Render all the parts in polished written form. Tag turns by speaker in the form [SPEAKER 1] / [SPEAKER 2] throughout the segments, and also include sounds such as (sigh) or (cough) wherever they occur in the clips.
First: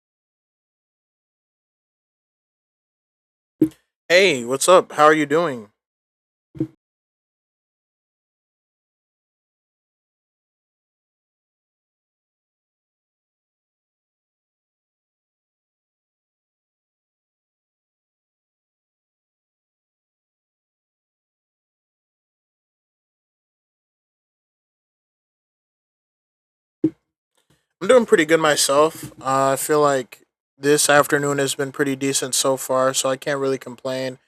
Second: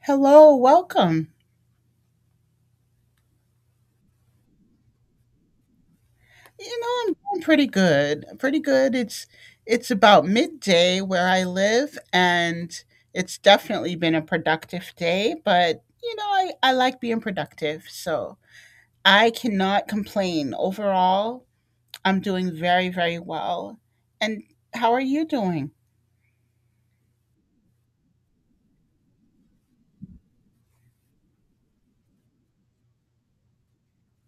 [SPEAKER 1] Hello, welcome.
[SPEAKER 2] Hey, what's up? How are you doing?
[SPEAKER 1] You know, I'm doing pretty good. Pretty good. It's about midday where I live, and it's definitely been a productive day, but you know, I like being productive, so I cannot complain. Overall, I'm doing very, very well. And how are you doing?
[SPEAKER 2] I'm doing pretty good myself. I feel like this afternoon has been pretty decent so far, so I can't really complain.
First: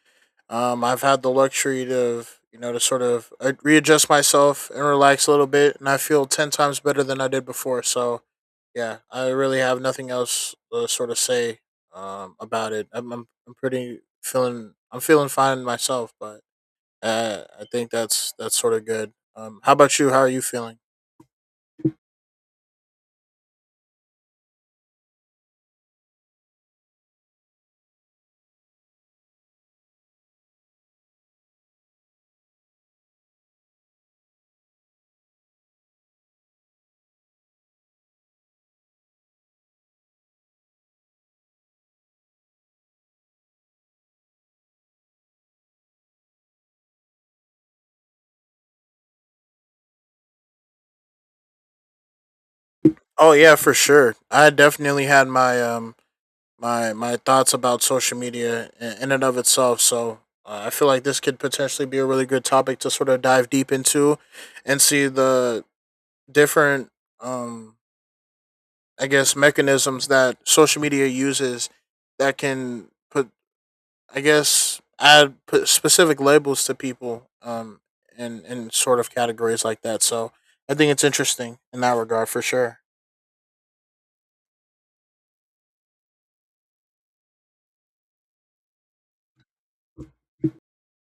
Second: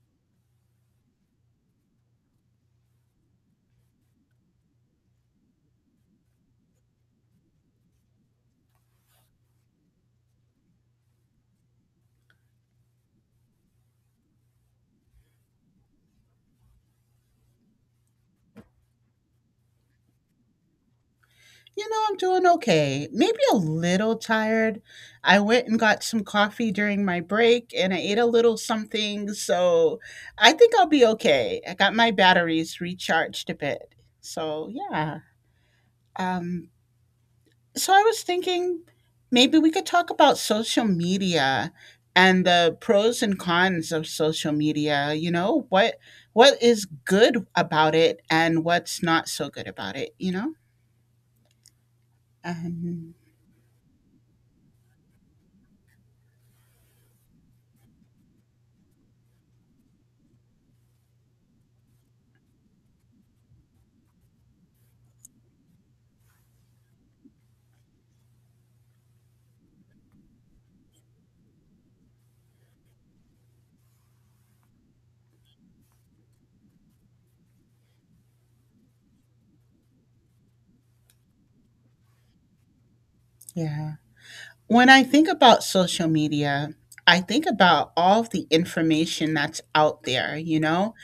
[SPEAKER 2] I've had the luxury to, to sort of readjust myself and relax a little bit, and I feel 10 times better than I did before. So, yeah, I really have nothing else to sort of say about it. I'm pretty feeling, I'm feeling fine myself, but I think that's sort of good. How about you? How are you feeling?
[SPEAKER 1] You know, I'm doing okay. Maybe a little tired. I went and got some coffee during my break and I ate a little something, so I think I'll be okay. I got my batteries recharged a bit. So, yeah. Um, so I was thinking maybe we could talk about social media and the pros and cons of social media. You know, what is good about it and what's not so good about it, you know? Um,
[SPEAKER 2] Oh yeah, for sure. I definitely had my thoughts about social media in and of itself. So I feel like this could potentially be a really good topic to sort of dive deep into, and see the different um I guess mechanisms that social media uses that can put I guess add put specific labels to people and sort of categories like that. So I think it's interesting in that regard for sure.
[SPEAKER 1] yeah. When I think about social media, I think about all of the information that's out there, you know?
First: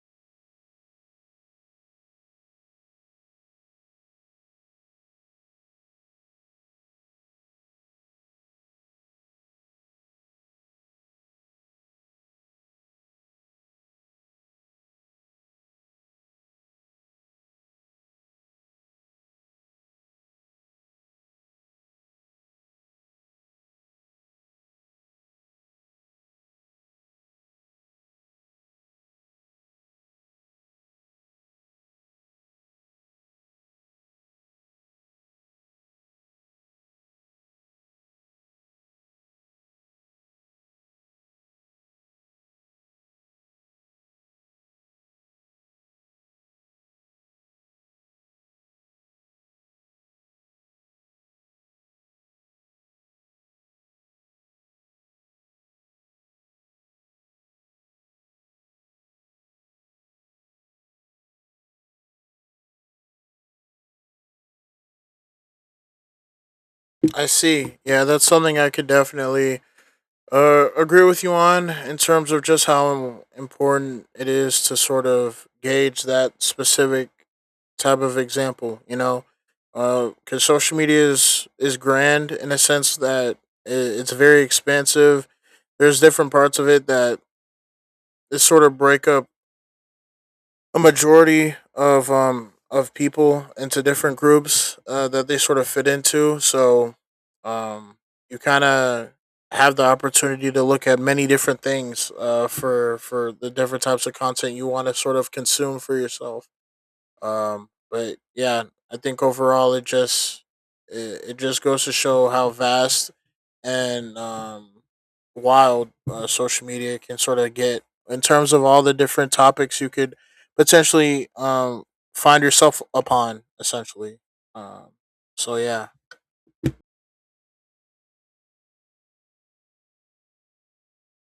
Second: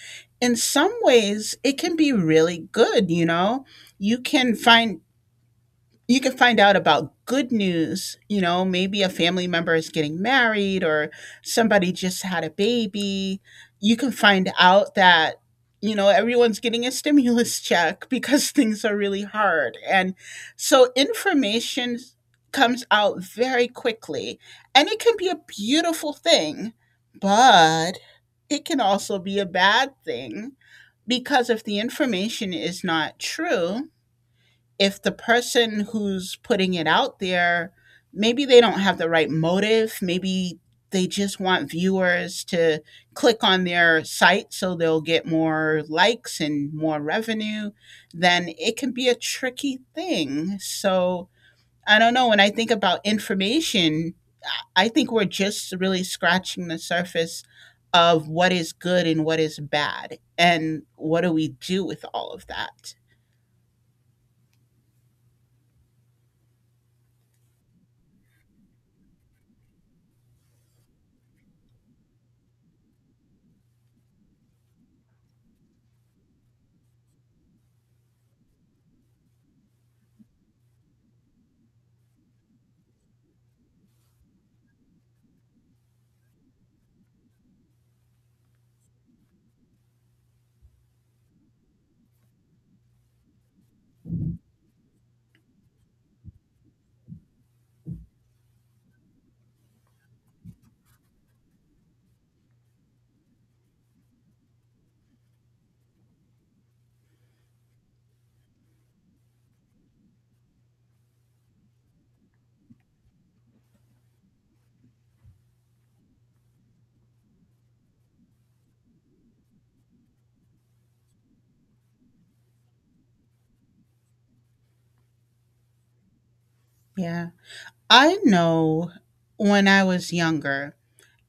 [SPEAKER 1] In some ways, it can be really good, you know? You can find you can find out about good news. You know, maybe a family member is getting married, or somebody just had a baby. You can find out that, you know, everyone's getting a stimulus check because (laughs) things are really hard. And so information comes out very quickly. And it can be a beautiful thing, but it can also be a bad thing, because if the information is not true, if the person who's putting it out there, maybe they don't have the right motive. Maybe they just want viewers to click on their site so they'll get more likes and more revenue, then it can be a tricky thing. So I don't know. When I think about information, I think we're just really scratching the surface of what is good and what is bad. And what do we do with all of that?
[SPEAKER 2] I see. Yeah, that's something I could definitely agree with you on in terms of just how important it is to sort of gauge that specific type of example, you know? Because social media is grand in a sense that it's very expansive. There's different parts of it that is sort of break up a majority of people into different groups that they sort of fit into. So um, you kind of have the opportunity to look at many different things for the different types of content you want to sort of consume for yourself. But yeah, I think overall it just goes to show how vast and wild social media can sort of get in terms of all the different topics you could potentially find yourself upon, essentially. Um, so
[SPEAKER 1] Yeah. I know when I was younger,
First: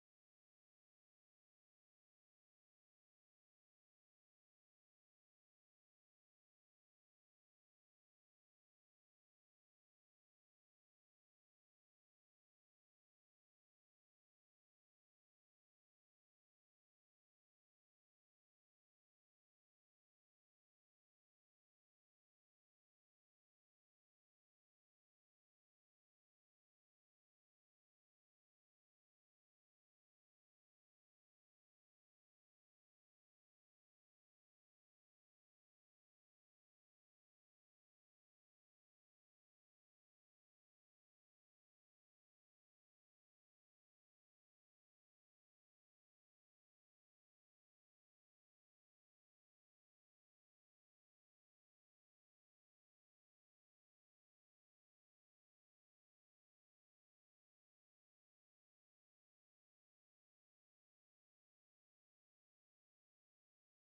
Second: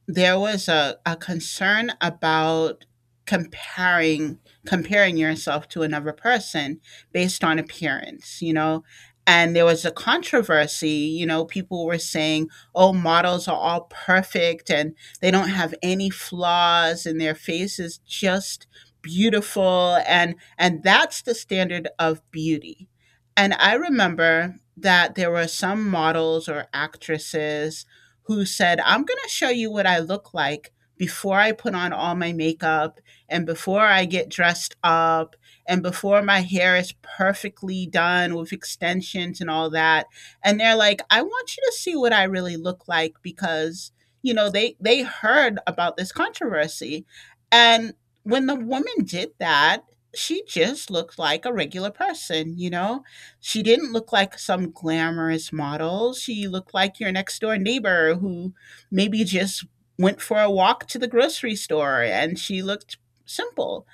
[SPEAKER 1] there was a concern about comparing comparing yourself to another person based on appearance, you know. And there was a controversy, you know. People were saying, oh, models are all perfect and they don't have any flaws, and their face is just beautiful, and that's the standard of beauty. And I remember that there were some models or actresses who said, I'm going to show you what I look like before I put on all my makeup, and before I get dressed up, and before my hair is perfectly done with extensions and all that. And they're like, I want you to see what I really look like because, you know, they heard about this controversy. And when the woman did that, she just looked like a regular person, you know? She didn't look like some glamorous model. She looked like your next door neighbor who maybe just went for a walk to the grocery store, and she looked simple.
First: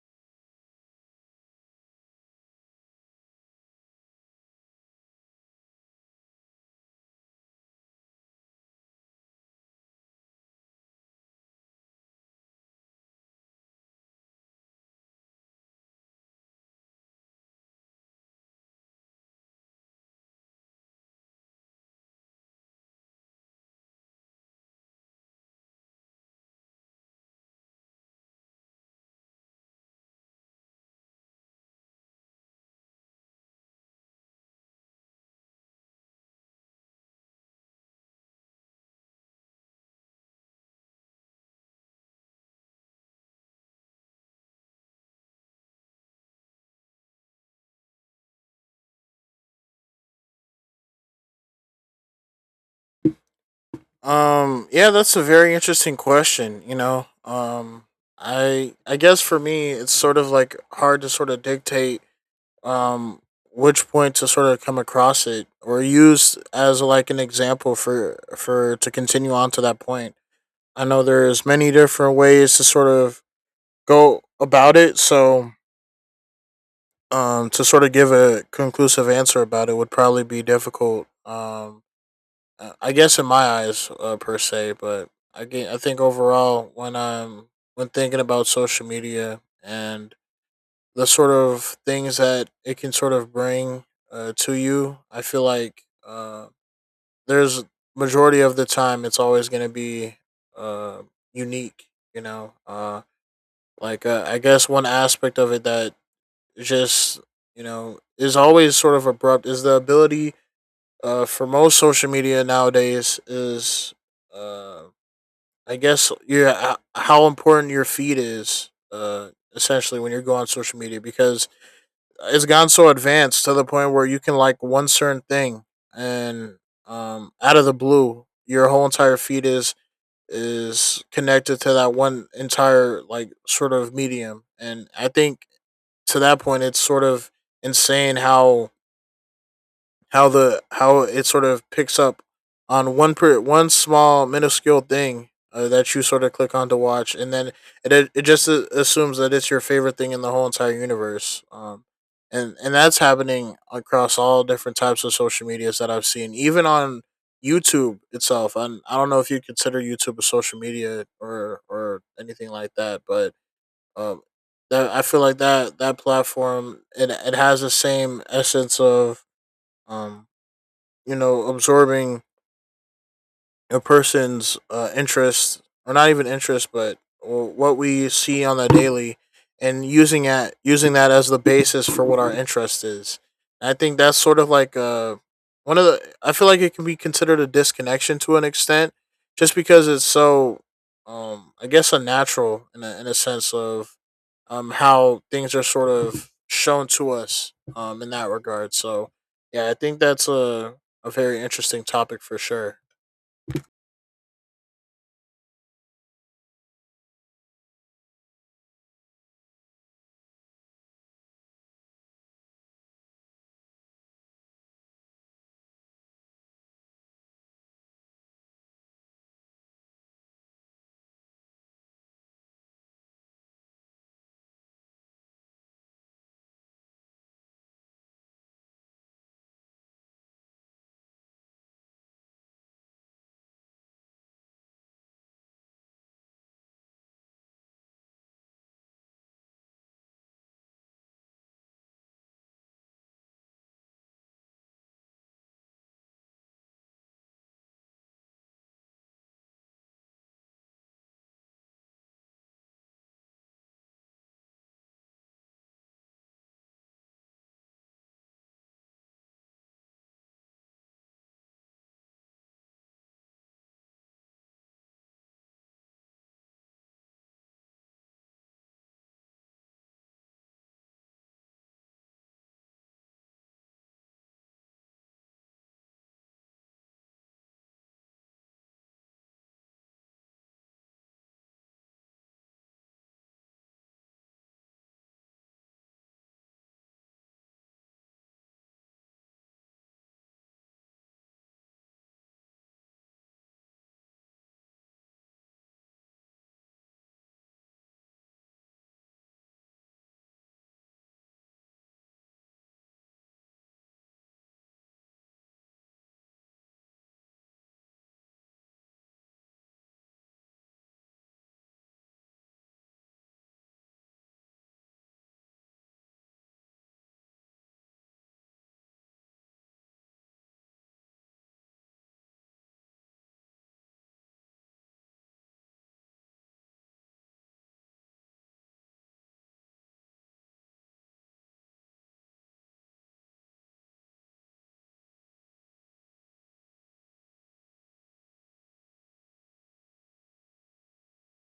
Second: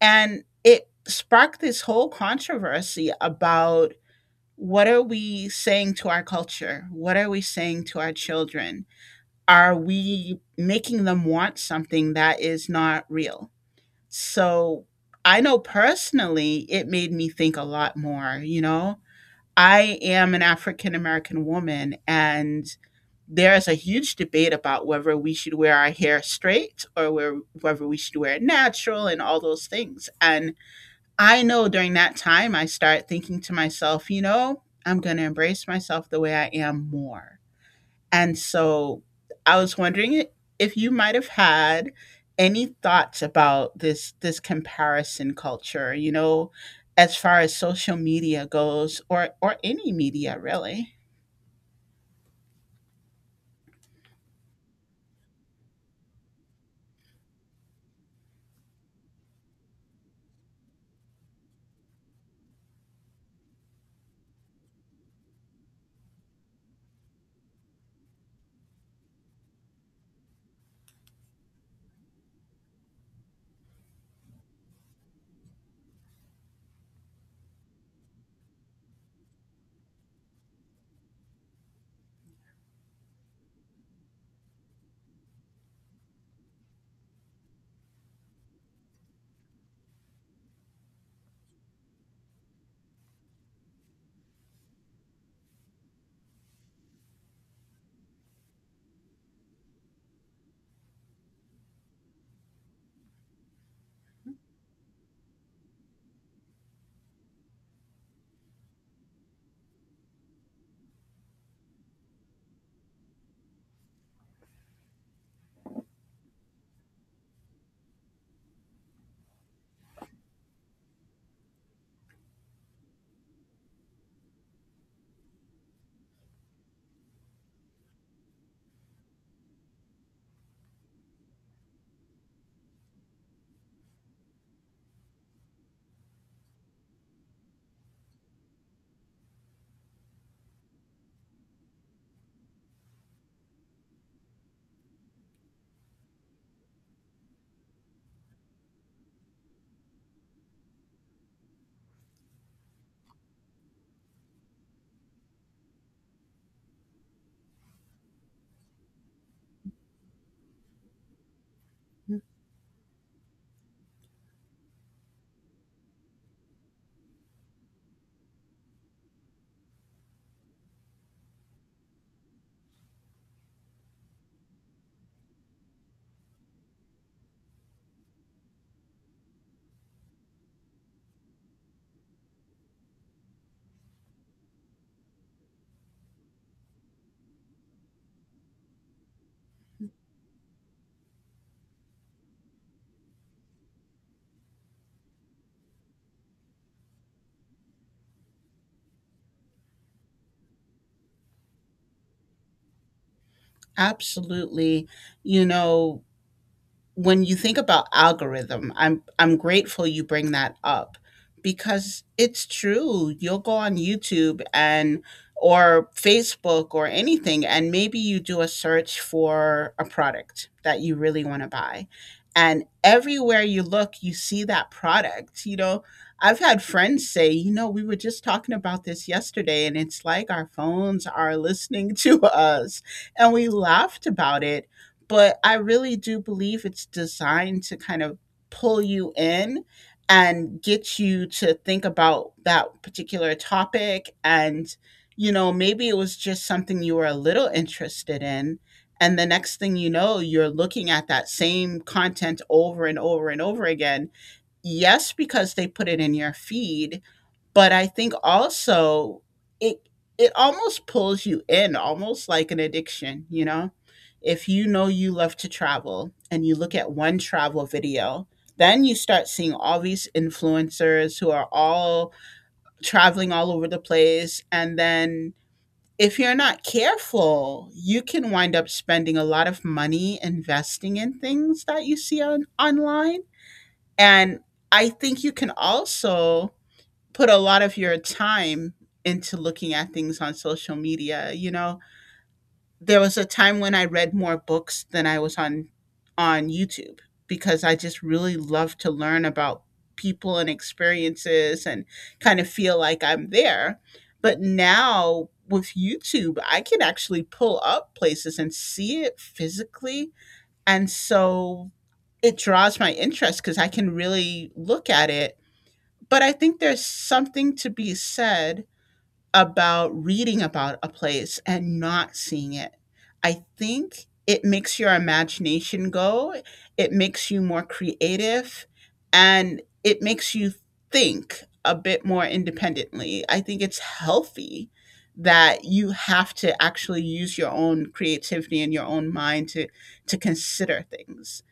[SPEAKER 1] And it sparked this whole controversy about, what are we saying to our culture? What are we saying to our children? Are we making them want something that is not real? So I know personally it made me think a lot more, you know? I am an African American woman, and there is a huge debate about whether we should wear our hair straight, or whether we should wear it natural, and all those things. And I know during that time, I start thinking to myself, you know, I'm going to embrace myself the way I am more. And so I was wondering if you might have had any thoughts about this comparison culture, you know, as far as social media goes, or any media really.
[SPEAKER 2] yeah, that's a very interesting question. You know, I guess for me, it's sort of like hard to sort of dictate um, which point to sort of come across it or use as like an example for to continue on to that point. I know there's many different ways to sort of go about it, so to sort of give a conclusive answer about it would probably be difficult. I guess in my eyes, per se, but I think overall when thinking about social media and the sort of things that it can sort of bring to you, I feel like there's majority of the time it's always going to be uh, unique. You know, Like I guess one aspect of it that just you know is always sort of abrupt is the ability for most social media nowadays is uh, I guess your how important your feed is essentially when you go on social media because it's gone so advanced to the point where you can like one certain thing and out of the blue your whole entire feed is connected to that one entire like sort of medium. And I think to that point, it's sort of insane how it sort of picks up on one per one small minuscule thing that you sort of click on to watch, and then it just assumes that it's your favorite thing in the whole entire universe. And that's happening across all different types of social medias that I've seen, even on YouTube itself. And I don't know if you consider YouTube a social media or anything like that, but um, that I feel like that platform it has the same essence of um you know absorbing a person's interest or not even interest but what we see on the daily and using that as the basis for what our interest is. And I think that's sort of like a one of the I feel like it can be considered a disconnection to an extent just because it's so I guess unnatural in a sense of how things are sort of shown to us in that regard. So yeah, I think that's a very interesting topic for sure.
[SPEAKER 1] Absolutely. You know, when you think about algorithm, I'm grateful you bring that up, because it's true. You'll go on YouTube and or Facebook or anything, and maybe you do a search for a product that you really want to buy. And everywhere you look, you see that product. You know, I've had friends say, you know, we were just talking about this yesterday, and it's like our phones are listening (laughs) to us. And we laughed about it, but I really do believe it's designed to kind of pull you in and get you to think about that particular topic. And, you know, maybe it was just something you were a little interested in. And the next thing you know, you're looking at that same content over and over and over again. Yes, because they put it in your feed, but I think also it it almost pulls you in, almost like an addiction, you know? If you know you love to travel, and you look at one travel video, then you start seeing all these influencers who are all traveling all over the place. And then if you're not careful, you can wind up spending a lot of money investing in things that you see on online. And I think you can also put a lot of your time into looking at things on social media, you know? There was a time when I read more books than I was on YouTube, because I just really love to learn about people and experiences and kind of feel like I'm there. But now with YouTube, I can actually pull up places and see it physically. And so it draws my interest because I can really look at it, but I think there's something to be said about reading about a place and not seeing it. I think it makes your imagination go, it makes you more creative, and it makes you think a bit more independently. I think it's healthy that you have to actually use your own creativity and your own mind to consider things.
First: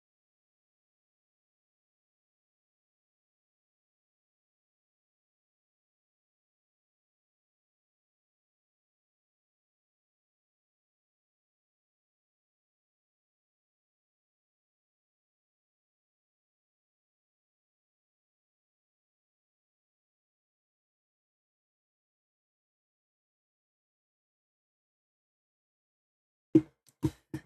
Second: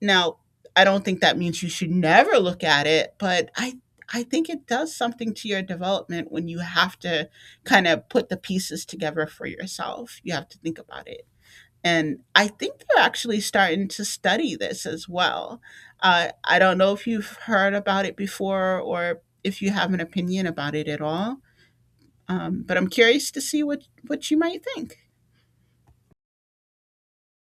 [SPEAKER 1] Now, I don't think that means you should never look at it, but I think it does something to your development when you have to kind of put the pieces together for yourself. You have to think about it. And I think they're actually starting to study this as well. I don't know if you've heard about it before, or if you have an opinion about it at all, but I'm curious to see what you might think.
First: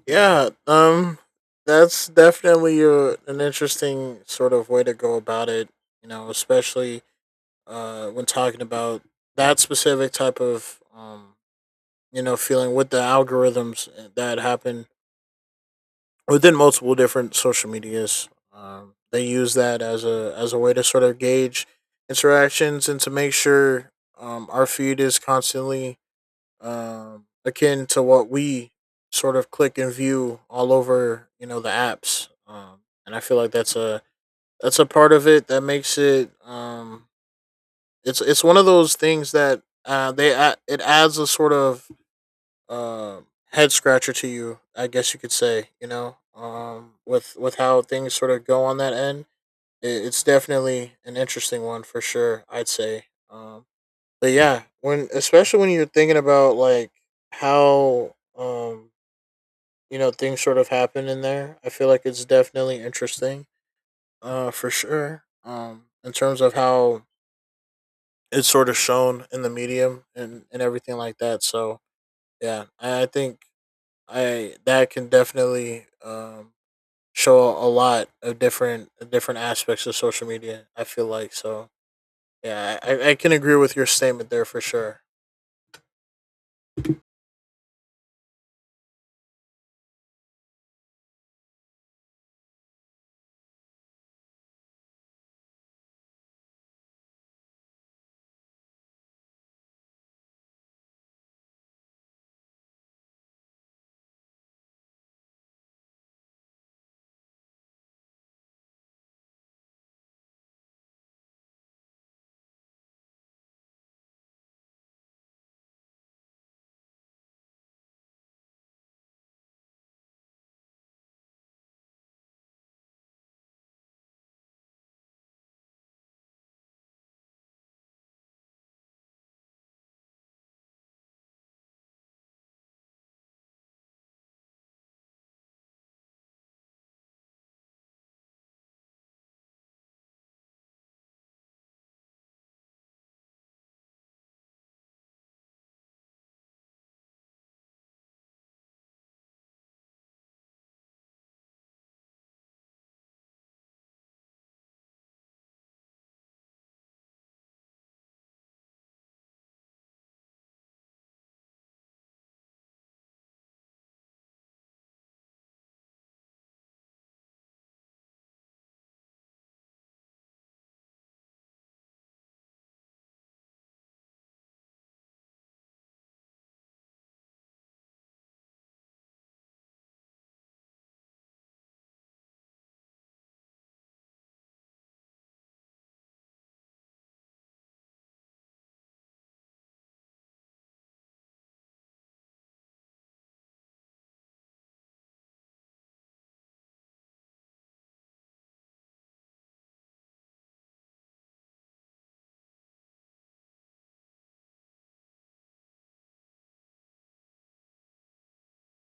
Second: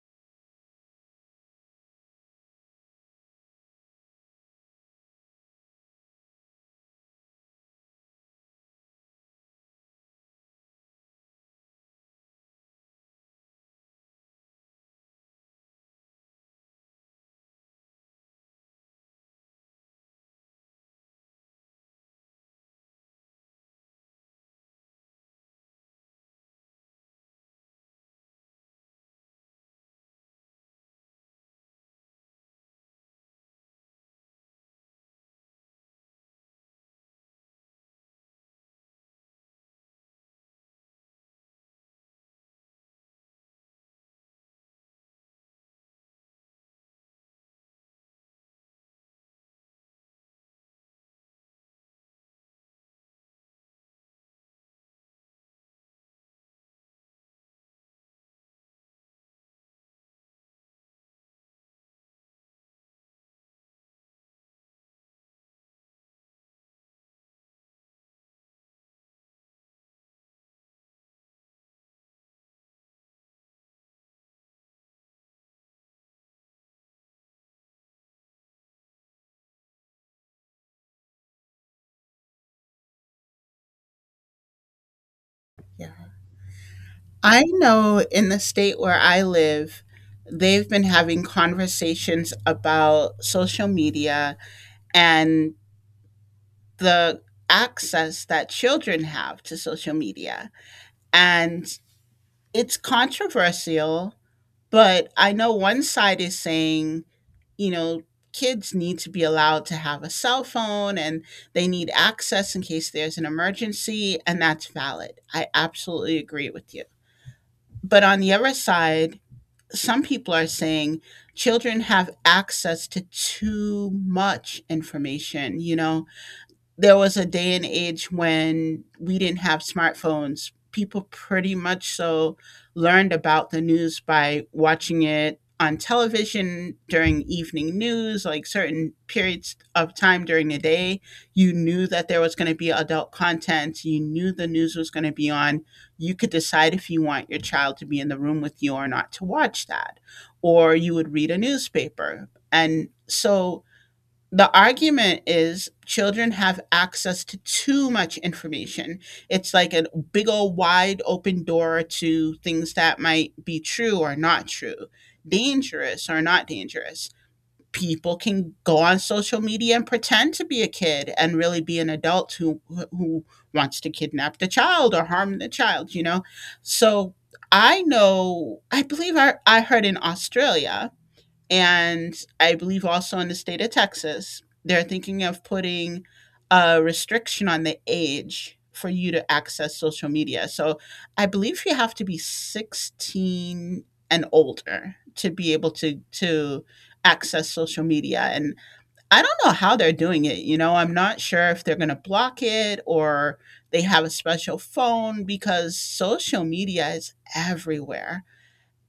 [SPEAKER 2] Yeah, that's definitely an interesting sort of way to go about it. You know, especially when talking about that specific type of you know, feeling with the algorithms that happen within multiple different social medias. They use that as a way to sort of gauge interactions and to make sure our feed is constantly akin to what we sort of click and view all over, you know, the apps. And I feel like that's a part of it that makes it. It's one of those things that it adds a sort of uh, head scratcher to you, I guess you could say. You know, with how things sort of go on that end, it's definitely an interesting one for sure, I'd say. Um, but yeah, when especially when you're thinking about like how you know things sort of happen in there, I feel like it's definitely interesting. For sure. In terms of how it's sort of shown in the medium and everything like that. So yeah, I think I that can definitely show a lot of different aspects of social media, I feel like. So yeah, I can agree with your statement there for sure.
[SPEAKER 1] Yeah. I know in the state where I live, they've been having conversations about social media and the access that children have to social media. And it's controversial, but I know one side is saying, you know, kids need to be allowed to have a cell phone, and they need access in case there's an emergency, and that's valid. I absolutely agree with you. But on the other side, some people are saying children have access to too much information. You know, there was a day and age when we didn't have smartphones. People pretty much so learned about the news by watching it on television during evening news, like certain periods of time during the day. You knew that there was going to be adult content. You knew the news was going to be on. You could decide if you want your child to be in the room with you or not to watch that. Or you would read a newspaper. And so the argument is children have access to too much information. It's like a big old wide open door to things that might be true or not true, dangerous or not dangerous. People can go on social media and pretend to be a kid, and really be an adult who wants to kidnap the child or harm the child, you know. So I know, I believe I heard in Australia, and I believe also in the state of Texas, they're thinking of putting a restriction on the age for you to access social media. So I believe you have to be 16 and older to be able to access social media. And I don't know how they're doing it, you know. I'm not sure if they're going to block it, or they have a special phone, because social media is everywhere.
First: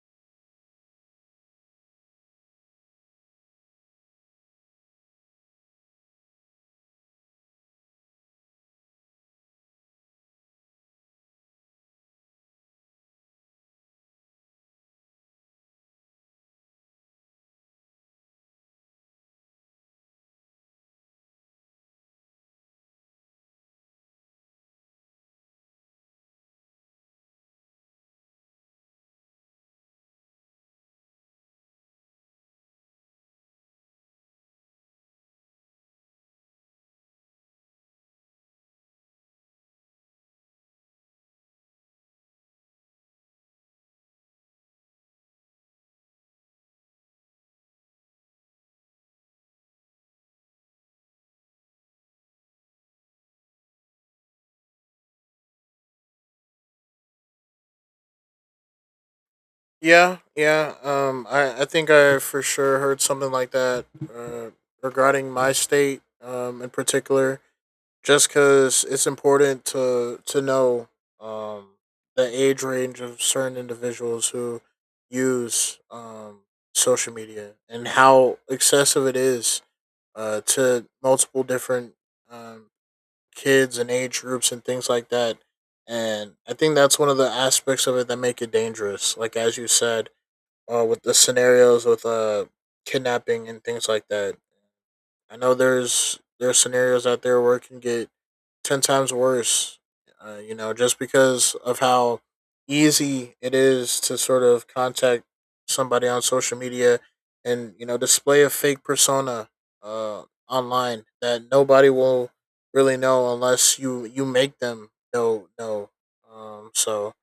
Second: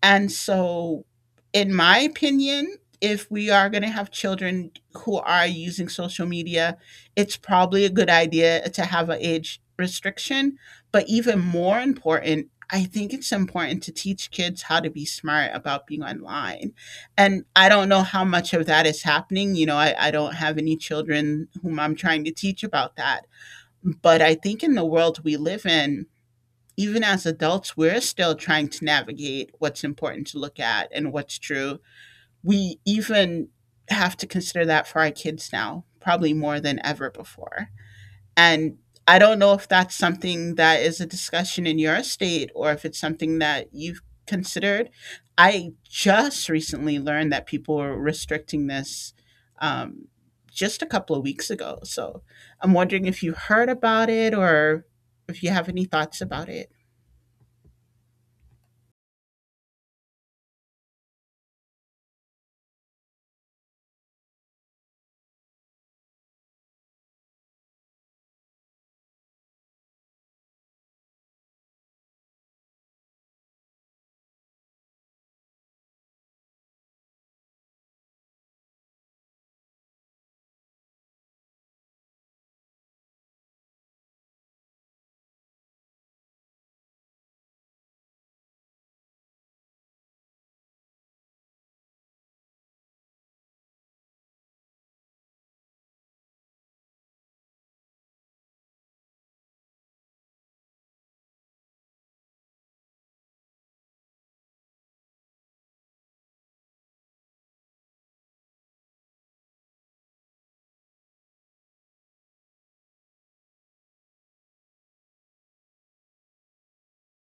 [SPEAKER 1] And so, in my opinion, if we are going to have children who are using social media, it's probably a good idea to have an age restriction. But even more important, I think it's important to teach kids how to be smart about being online. And I don't know how much of that is happening. You know, I don't have any children whom I'm trying to teach about that. But I think in the world we live in, even as adults, we're still trying to navigate what's important to look at and what's true. We even have to consider that for our kids now, probably more than ever before. And I don't know if that's something that is a discussion in your state, or if it's something that you've considered. I just recently learned that people were restricting this um, just a couple of weeks ago. So I'm wondering if you heard about it or if you have any thoughts about it.
[SPEAKER 2] Yeah, yeah. I think I for sure heard something like that uh, regarding my state in particular, just because it's important to know um, the age range of certain individuals who use social media and how excessive it is to multiple different um, kids and age groups and things like that. And I think that's one of the aspects of it that make it dangerous. Like, as you said, with the scenarios with kidnapping and things like that. I know there's scenarios out there where it can get 10 times worse. You know, just because of how easy it is to sort of contact somebody on social media and you know display a fake persona uh, online that nobody will really know unless you make them know. So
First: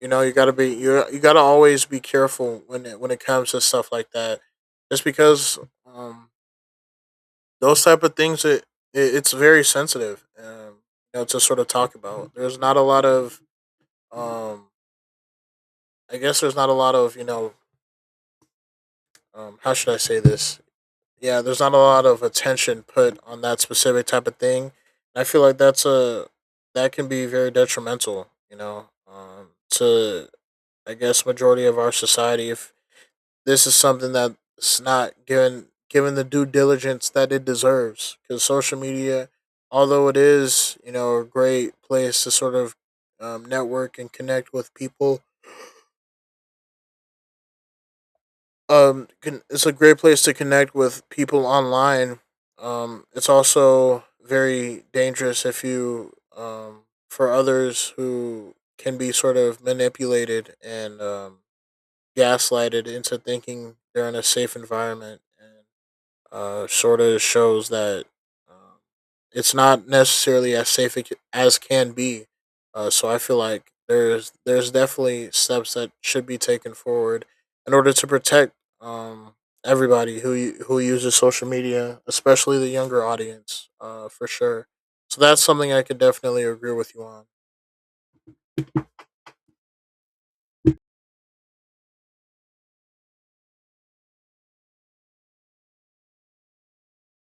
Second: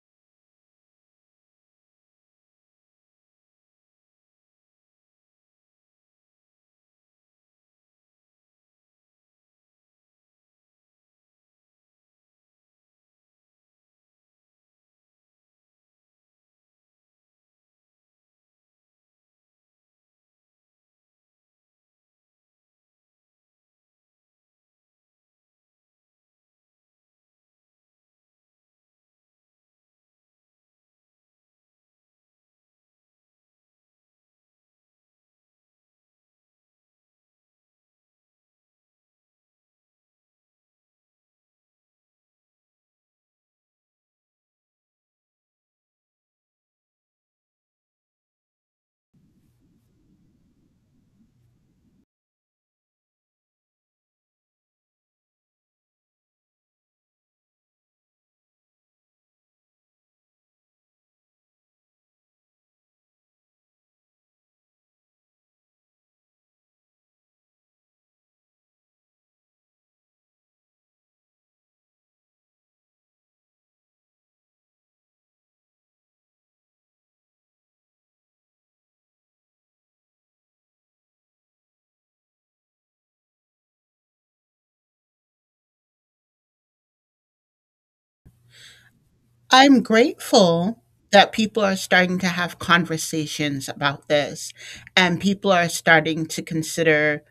[SPEAKER 2] you know, you gotta be you gotta always be careful when it comes to stuff like that, just because um, those type of things it it's very sensitive. You know, to sort of talk about. There's not a lot of um, I guess there's not a lot of you know how should I say this? Yeah, there's not a lot of attention put on that specific type of thing. I feel like that's a that can be very detrimental. You know, to I guess majority of our society if this is something that's not given the due diligence that it deserves. Because social media, although it is you know a great place to sort of network and connect with people, it's a great place to connect with people online. It's also very dangerous if you for others who can be sort of manipulated and gaslighted into thinking they're in a safe environment and sort of shows that um, it's not necessarily as safe as can be. So I feel like there's definitely steps that should be taken forward in order to protect um, everybody who uses social media, especially the younger audience, for sure. So that's something I could definitely agree with you on.
[SPEAKER 1] I'm grateful that people are starting to have conversations about this and people are starting to consider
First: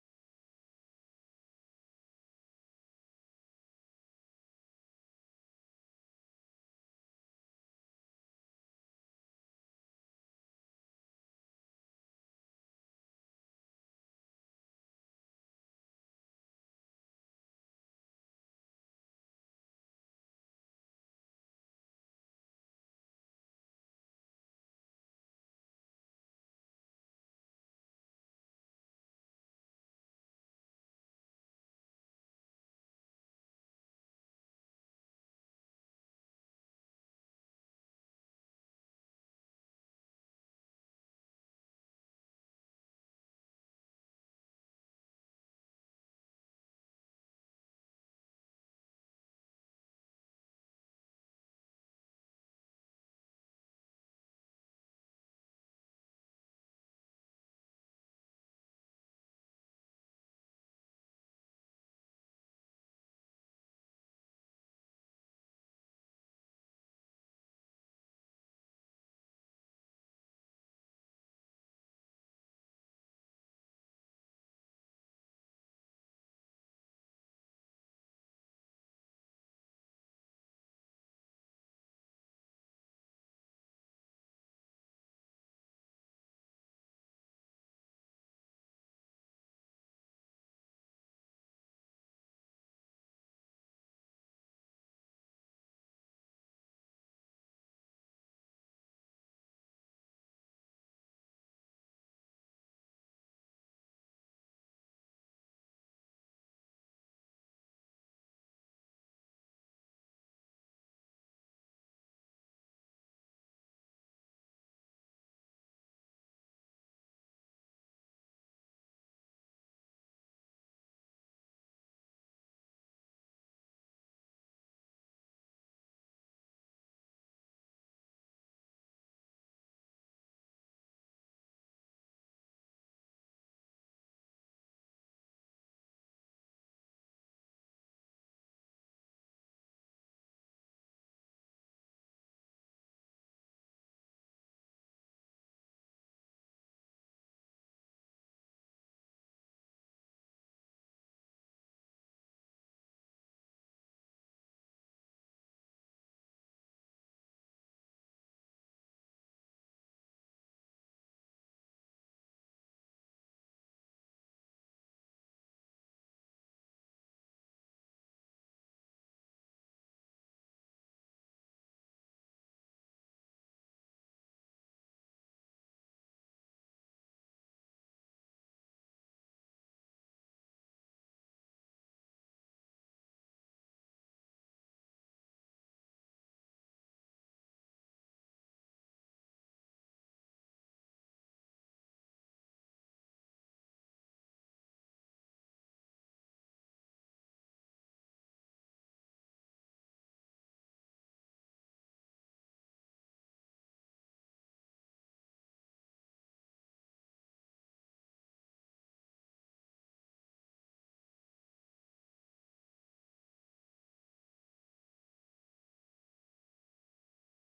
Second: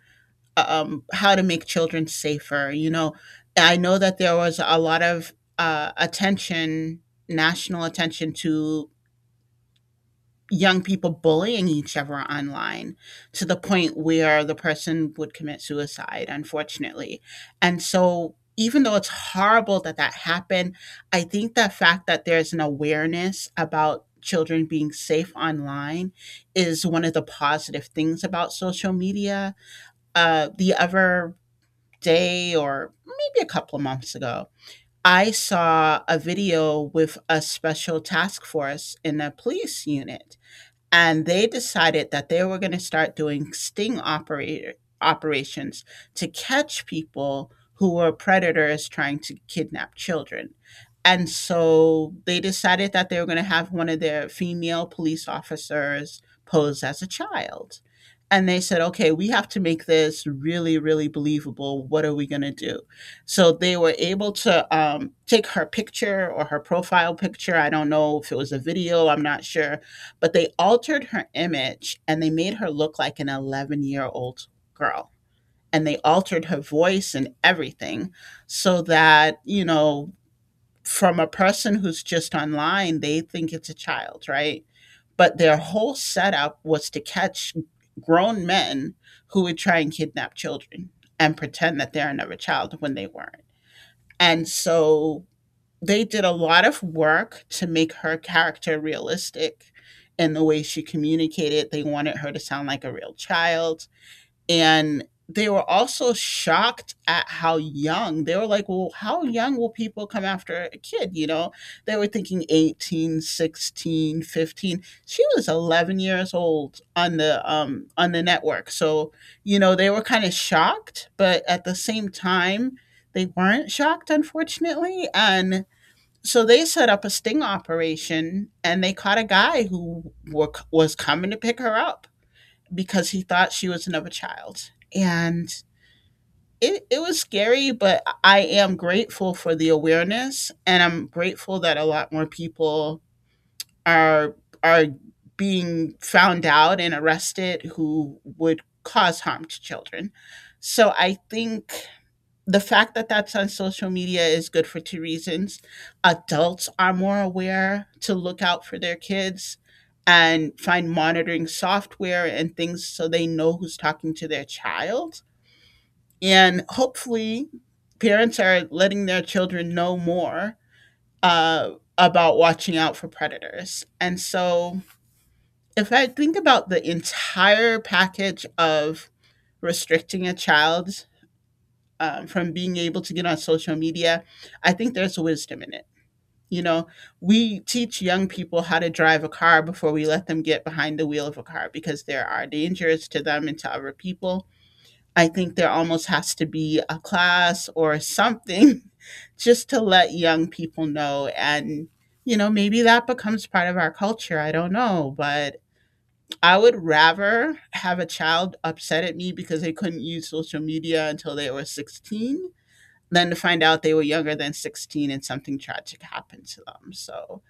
[SPEAKER 1] how to make children safer. You know, I know that there was a lot of attention, national attention to young people bullying each other online to the point where the person would commit suicide, unfortunately. And so, even though it's horrible that that happened, I think the fact that there's an awareness about children being safe online is one of the positive things about social media. The other day, or maybe a couple of months ago, I saw a video with a special task force in a police unit, and they decided that they were going to start doing sting operator operations to catch people who were predators trying to kidnap children. And so they decided that they were going to have one of their female police officers pose as a child. And they said, okay, we have to make this really, really believable. What are we going to do? So they were able to take her picture, or her profile picture. I don't know if it was a video, I'm not sure, but they altered her image and they made her look like an 11-year-old girl. And they altered her voice and everything so that, you know, from a person who's just online, they think it's a child, right? But their whole setup was to catch grown men who would try and kidnap children and pretend that they're another child when they weren't. And so they did a lot of work to make her character realistic in the way she communicated. They wanted her to sound like a real child. And they were also shocked at how young they were, like, well, how young will people come after a kid? You know, they were thinking 18, 16, 15. She was 11 years old on the network. So, you know, they were kind of shocked, but at the same time, they weren't shocked, unfortunately, and so they set up a sting operation and they caught a guy who was coming to pick her up because he thought she was another child. And it was scary, but I am grateful for the awareness, and I'm grateful that a lot more people are are being found out and arrested who would cause harm to children. So I think the fact that that's on social media is good for two reasons. Adults are more aware to look out for their kids and find monitoring software and things so they know who's talking to their child. And hopefully, parents are letting their children know more uh, about watching out for predators. And so, if I think about the entire package of restricting a child from being able to get on social media, I think there's wisdom in it. You know, we teach young people how to drive a car before we let them get behind the wheel of a car because there are dangers to them and to other people. I think there almost has to be a class or something (laughs) just to let young people know. And, you know, maybe that becomes part of our culture. I don't know. But I would rather have a child upset at me because they couldn't use social media until they were 16 then to find out they were younger than 16 and something tragic happened to them. So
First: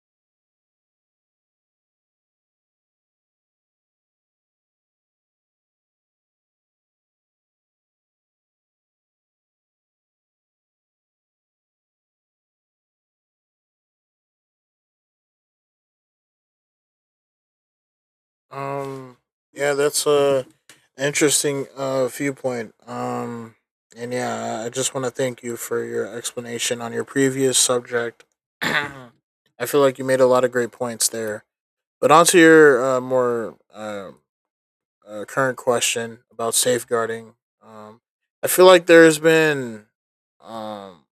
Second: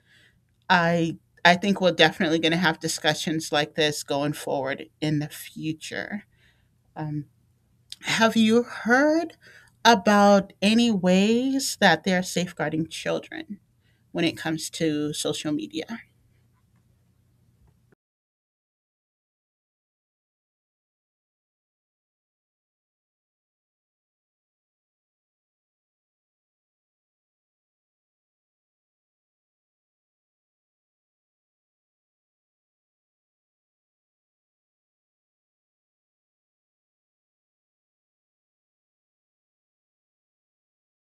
[SPEAKER 1] I I think we're definitely going to have discussions like this going forward in the future. Um, have you heard about any ways that they're safeguarding children when it comes to social media?
[SPEAKER 2] Um, yeah, that's a interesting viewpoint. And yeah, I just want to thank you for your explanation on your previous subject. (clears throat) I feel like you made a lot of great points there. But onto your more current question about safeguarding. Um, I feel like there's been um,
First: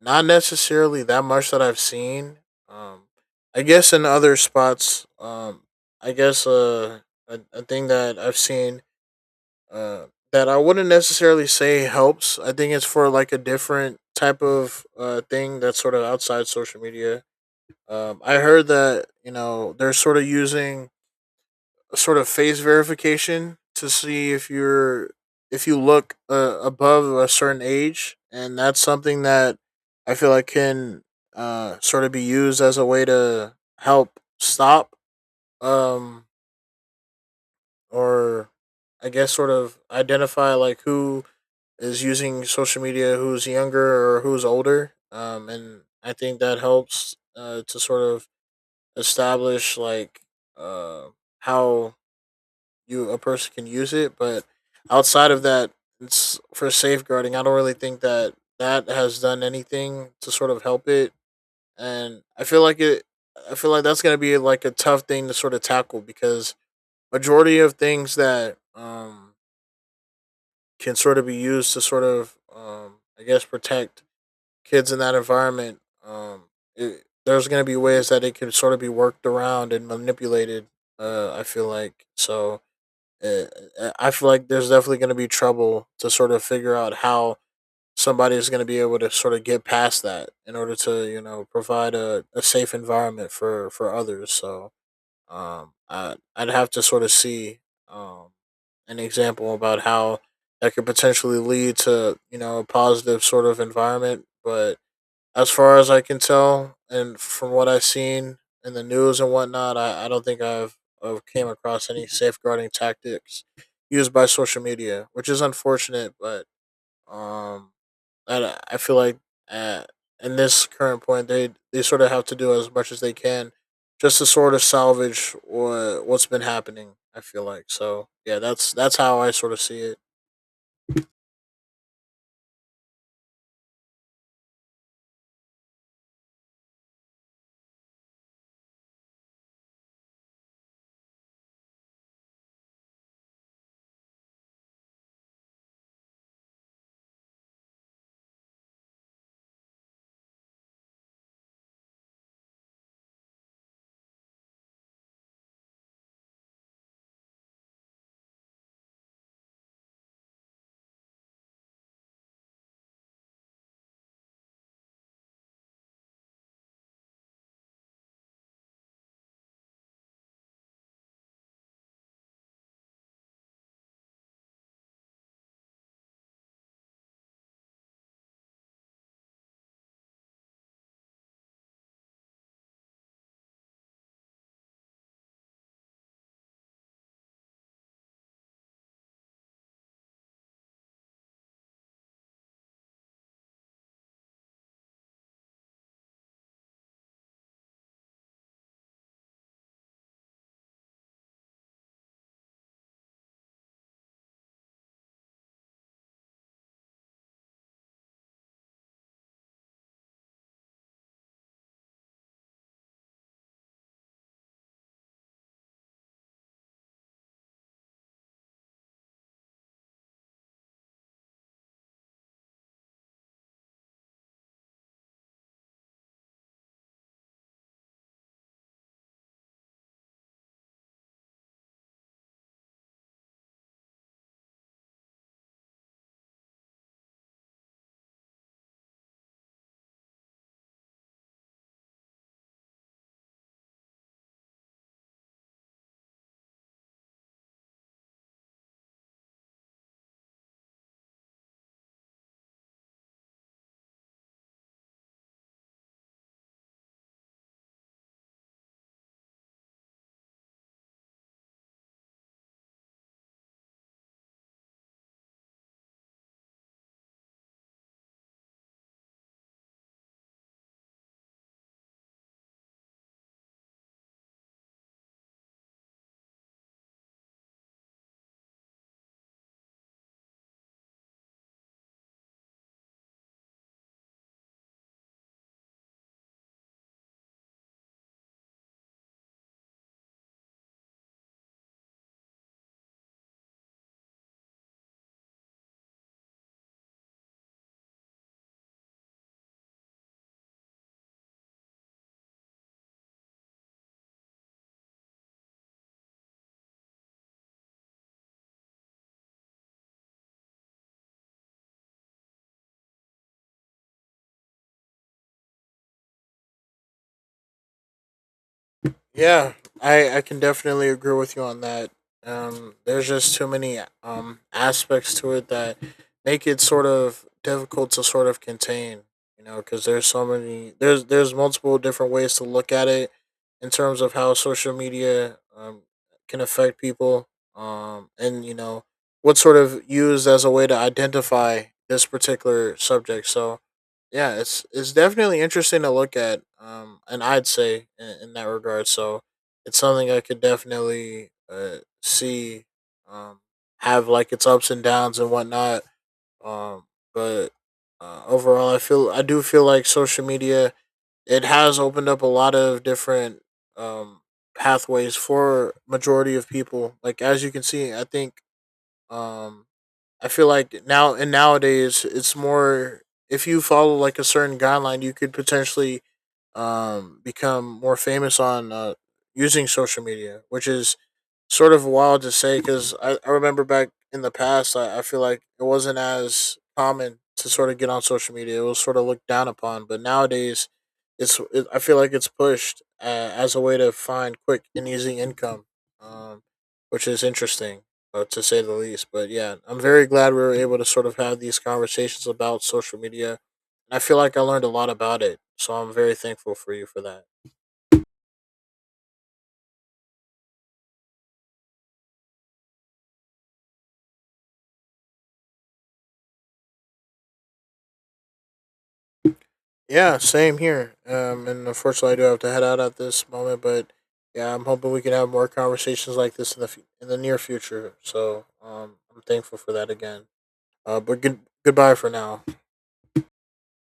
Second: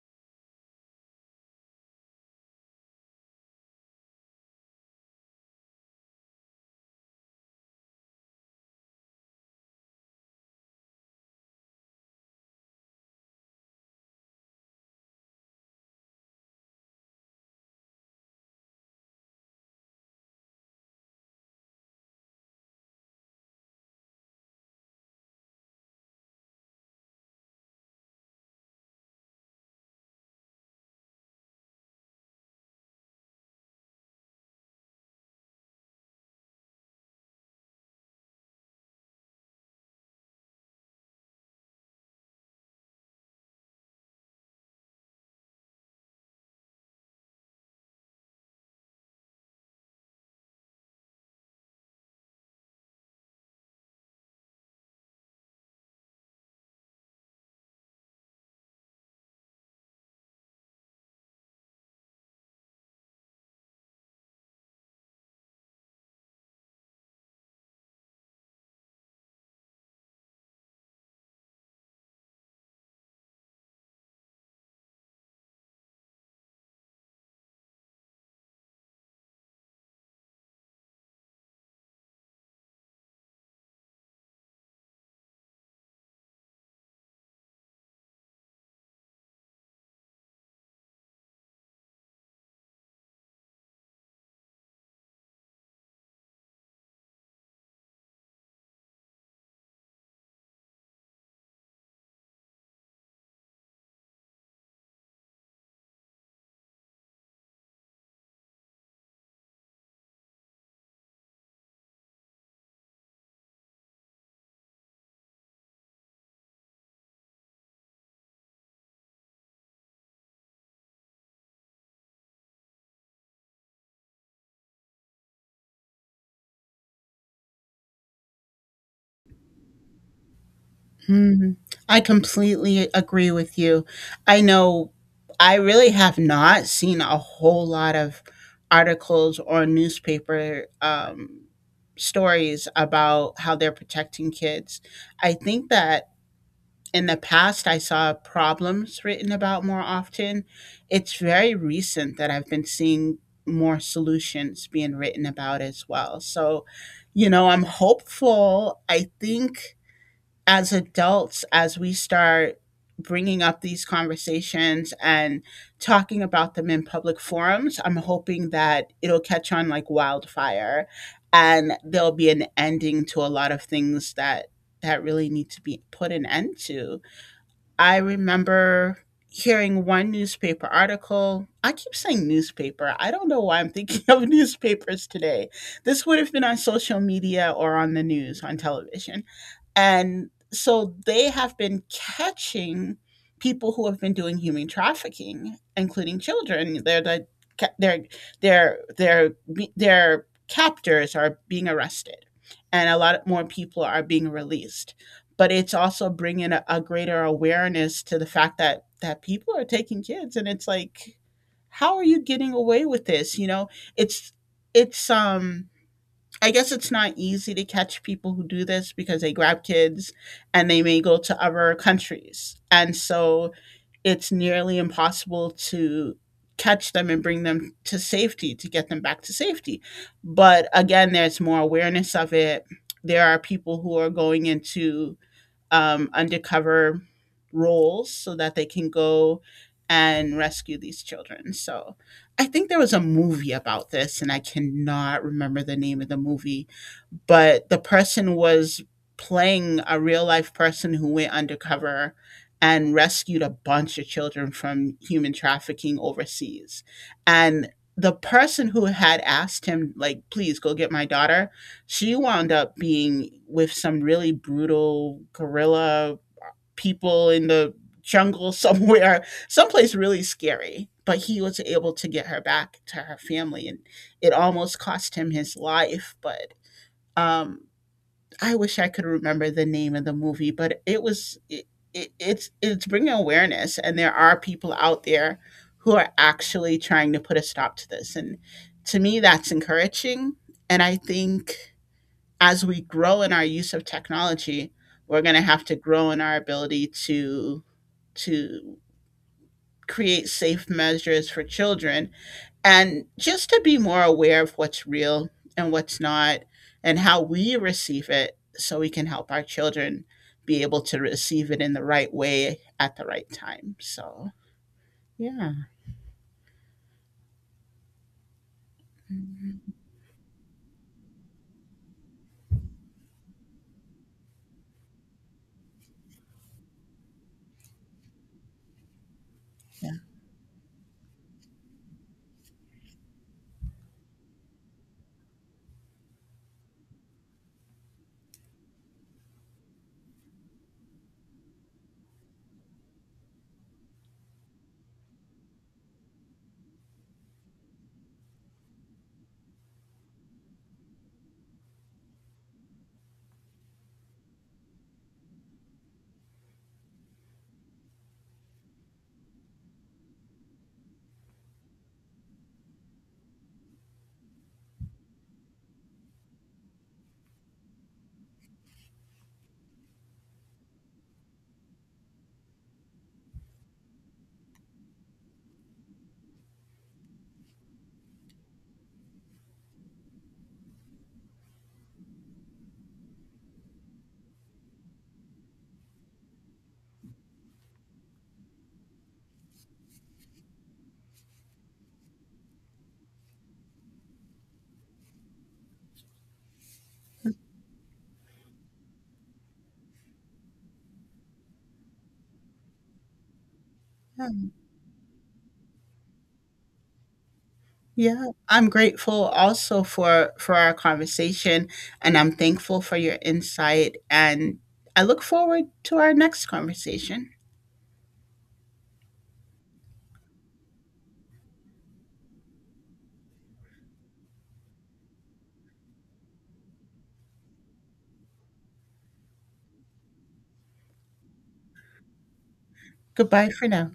[SPEAKER 2] not necessarily that much that I've seen. Um, I guess in other spots, I guess a thing that I've seen uh, that I wouldn't necessarily say helps. I think it's for like a different type of thing that's sort of outside social media. I heard that you know they're sort of using a sort of face verification to see if you're if you look above a certain age, and that's something that I feel like can sort of be used as a way to help stop um, or I guess sort of identify like who is using social media, who's younger or who's older, and I think that helps to sort of establish like uh, how you a person can use it, but outside of that, it's for safeguarding. I don't really think that that has done anything to sort of help it, and I feel like it. I feel like that's gonna be like a tough thing to sort of tackle because majority of things that can sort of be used to sort of I guess protect kids in that environment um there's going to be ways that it can sort of be worked around and manipulated I feel like so uh, I feel like there's definitely going to be trouble to sort of figure out how somebody is going to be able to sort of get past that in order to you know provide a safe environment for others. So I'd have to sort of see um, an example about how that could potentially lead to you know a positive sort of environment, but as far as I can tell, and from what I've seen in the news and whatnot, I don't think I've came across any safeguarding tactics used by social media, which is unfortunate. But um, I feel like at, in this current point, they sort of have to do as much as they can just to sort of salvage what's been happening. I feel like so. Yeah, that's how I sort of see it.
[SPEAKER 1] Mm, I completely agree with you. I know I really have not seen a whole lot of articles or newspaper stories about how they're protecting kids. I think that in the past I saw problems written about more often. It's very recent that I've been seeing more solutions being written about as well. So, you know, I'm hopeful. I think as adults, as we start bringing up these conversations and talking about them in public forums, I'm hoping that it'll catch on like wildfire and there'll be an ending to a lot of things that that really need to be put an end to. I remember hearing one newspaper article. I keep saying newspaper. I don't know why I'm thinking (laughs) of newspapers today. This would have been on social media, or on the news, on television. And so they have been catching people who have been doing human trafficking, including children. They're the ca- they're they be- their captors are being arrested, and a lot more people are being released, but it's also bringing a greater awareness to the fact that people are taking kids. And it's like, how are you getting away with this? You know, it's it's I guess it's not easy to catch people who do this because they grab kids, and they may go to other countries, and so it's nearly impossible to catch them and bring them to safety, to get them back to safety. But again, there's more awareness of it. There are people who are going into undercover roles so that they can go and rescue these children. So I think there was a movie about this, and I cannot remember the name of the movie, but the person was playing a real life person who went undercover and rescued a bunch of children from human trafficking overseas. And the person who had asked him, like, please go get my daughter, she wound up being with some really brutal guerrilla people in the jungle (laughs) somewhere, someplace really scary. But he was able to get her back to her family, and it almost cost him his life. But um, I wish I could remember the name of the movie, but it was it, it, it's bringing awareness, and there are people out there who are actually trying to put a stop to this, and to me, that's encouraging. And I think as we grow in our use of technology, we're going to have to grow in our ability to create safe measures for children, and just to be more aware of what's real and what's not and how we receive it so we can help our children be able to receive it in the right way at the right time. So, yeah.
[SPEAKER 2] Yeah,
[SPEAKER 1] Mm-hmm.
[SPEAKER 2] I can definitely agree with you on that. There's just too many aspects to it that make it sort of difficult to sort of contain. You know, because there's so many there's multiple different ways to look at it in terms of how social media can affect people. And you know what's sort of used as a way to identify this particular subject. So yeah, it's definitely interesting to look at, and I'd say in that regard. So it's something I could definitely see um, have like its ups and downs and whatnot. Um, but overall, I do feel like social media it has opened up a lot of different um, pathways for majority of people. Like as you can see, I think um, I feel like now and nowadays it's more if you follow like a certain guideline, you could potentially become more famous on using social media, which is sort of wild to say because I remember back in the past, I feel like it wasn't as common to sort of get on social media. It was sort of looked down upon. But nowadays, I feel like it's pushed as a way to find quick and easy income, um, which is interesting to say the least. But yeah, I'm very glad we were able to sort of have these conversations about social media. And I feel like I
[SPEAKER 1] Yeah.
[SPEAKER 2] learned a lot about it. So I'm very thankful for you for that.
[SPEAKER 1] Yeah, I'm grateful also for our conversation, and I'm thankful for your insight, and I look forward to our next conversation.
[SPEAKER 2] Yeah, same here. And unfortunately, I do have to head out at this moment. But yeah, I'm hoping we can have more conversations like this in the in the near future. So I'm thankful for that again. But goodbye for now.
[SPEAKER 1] Goodbye for now.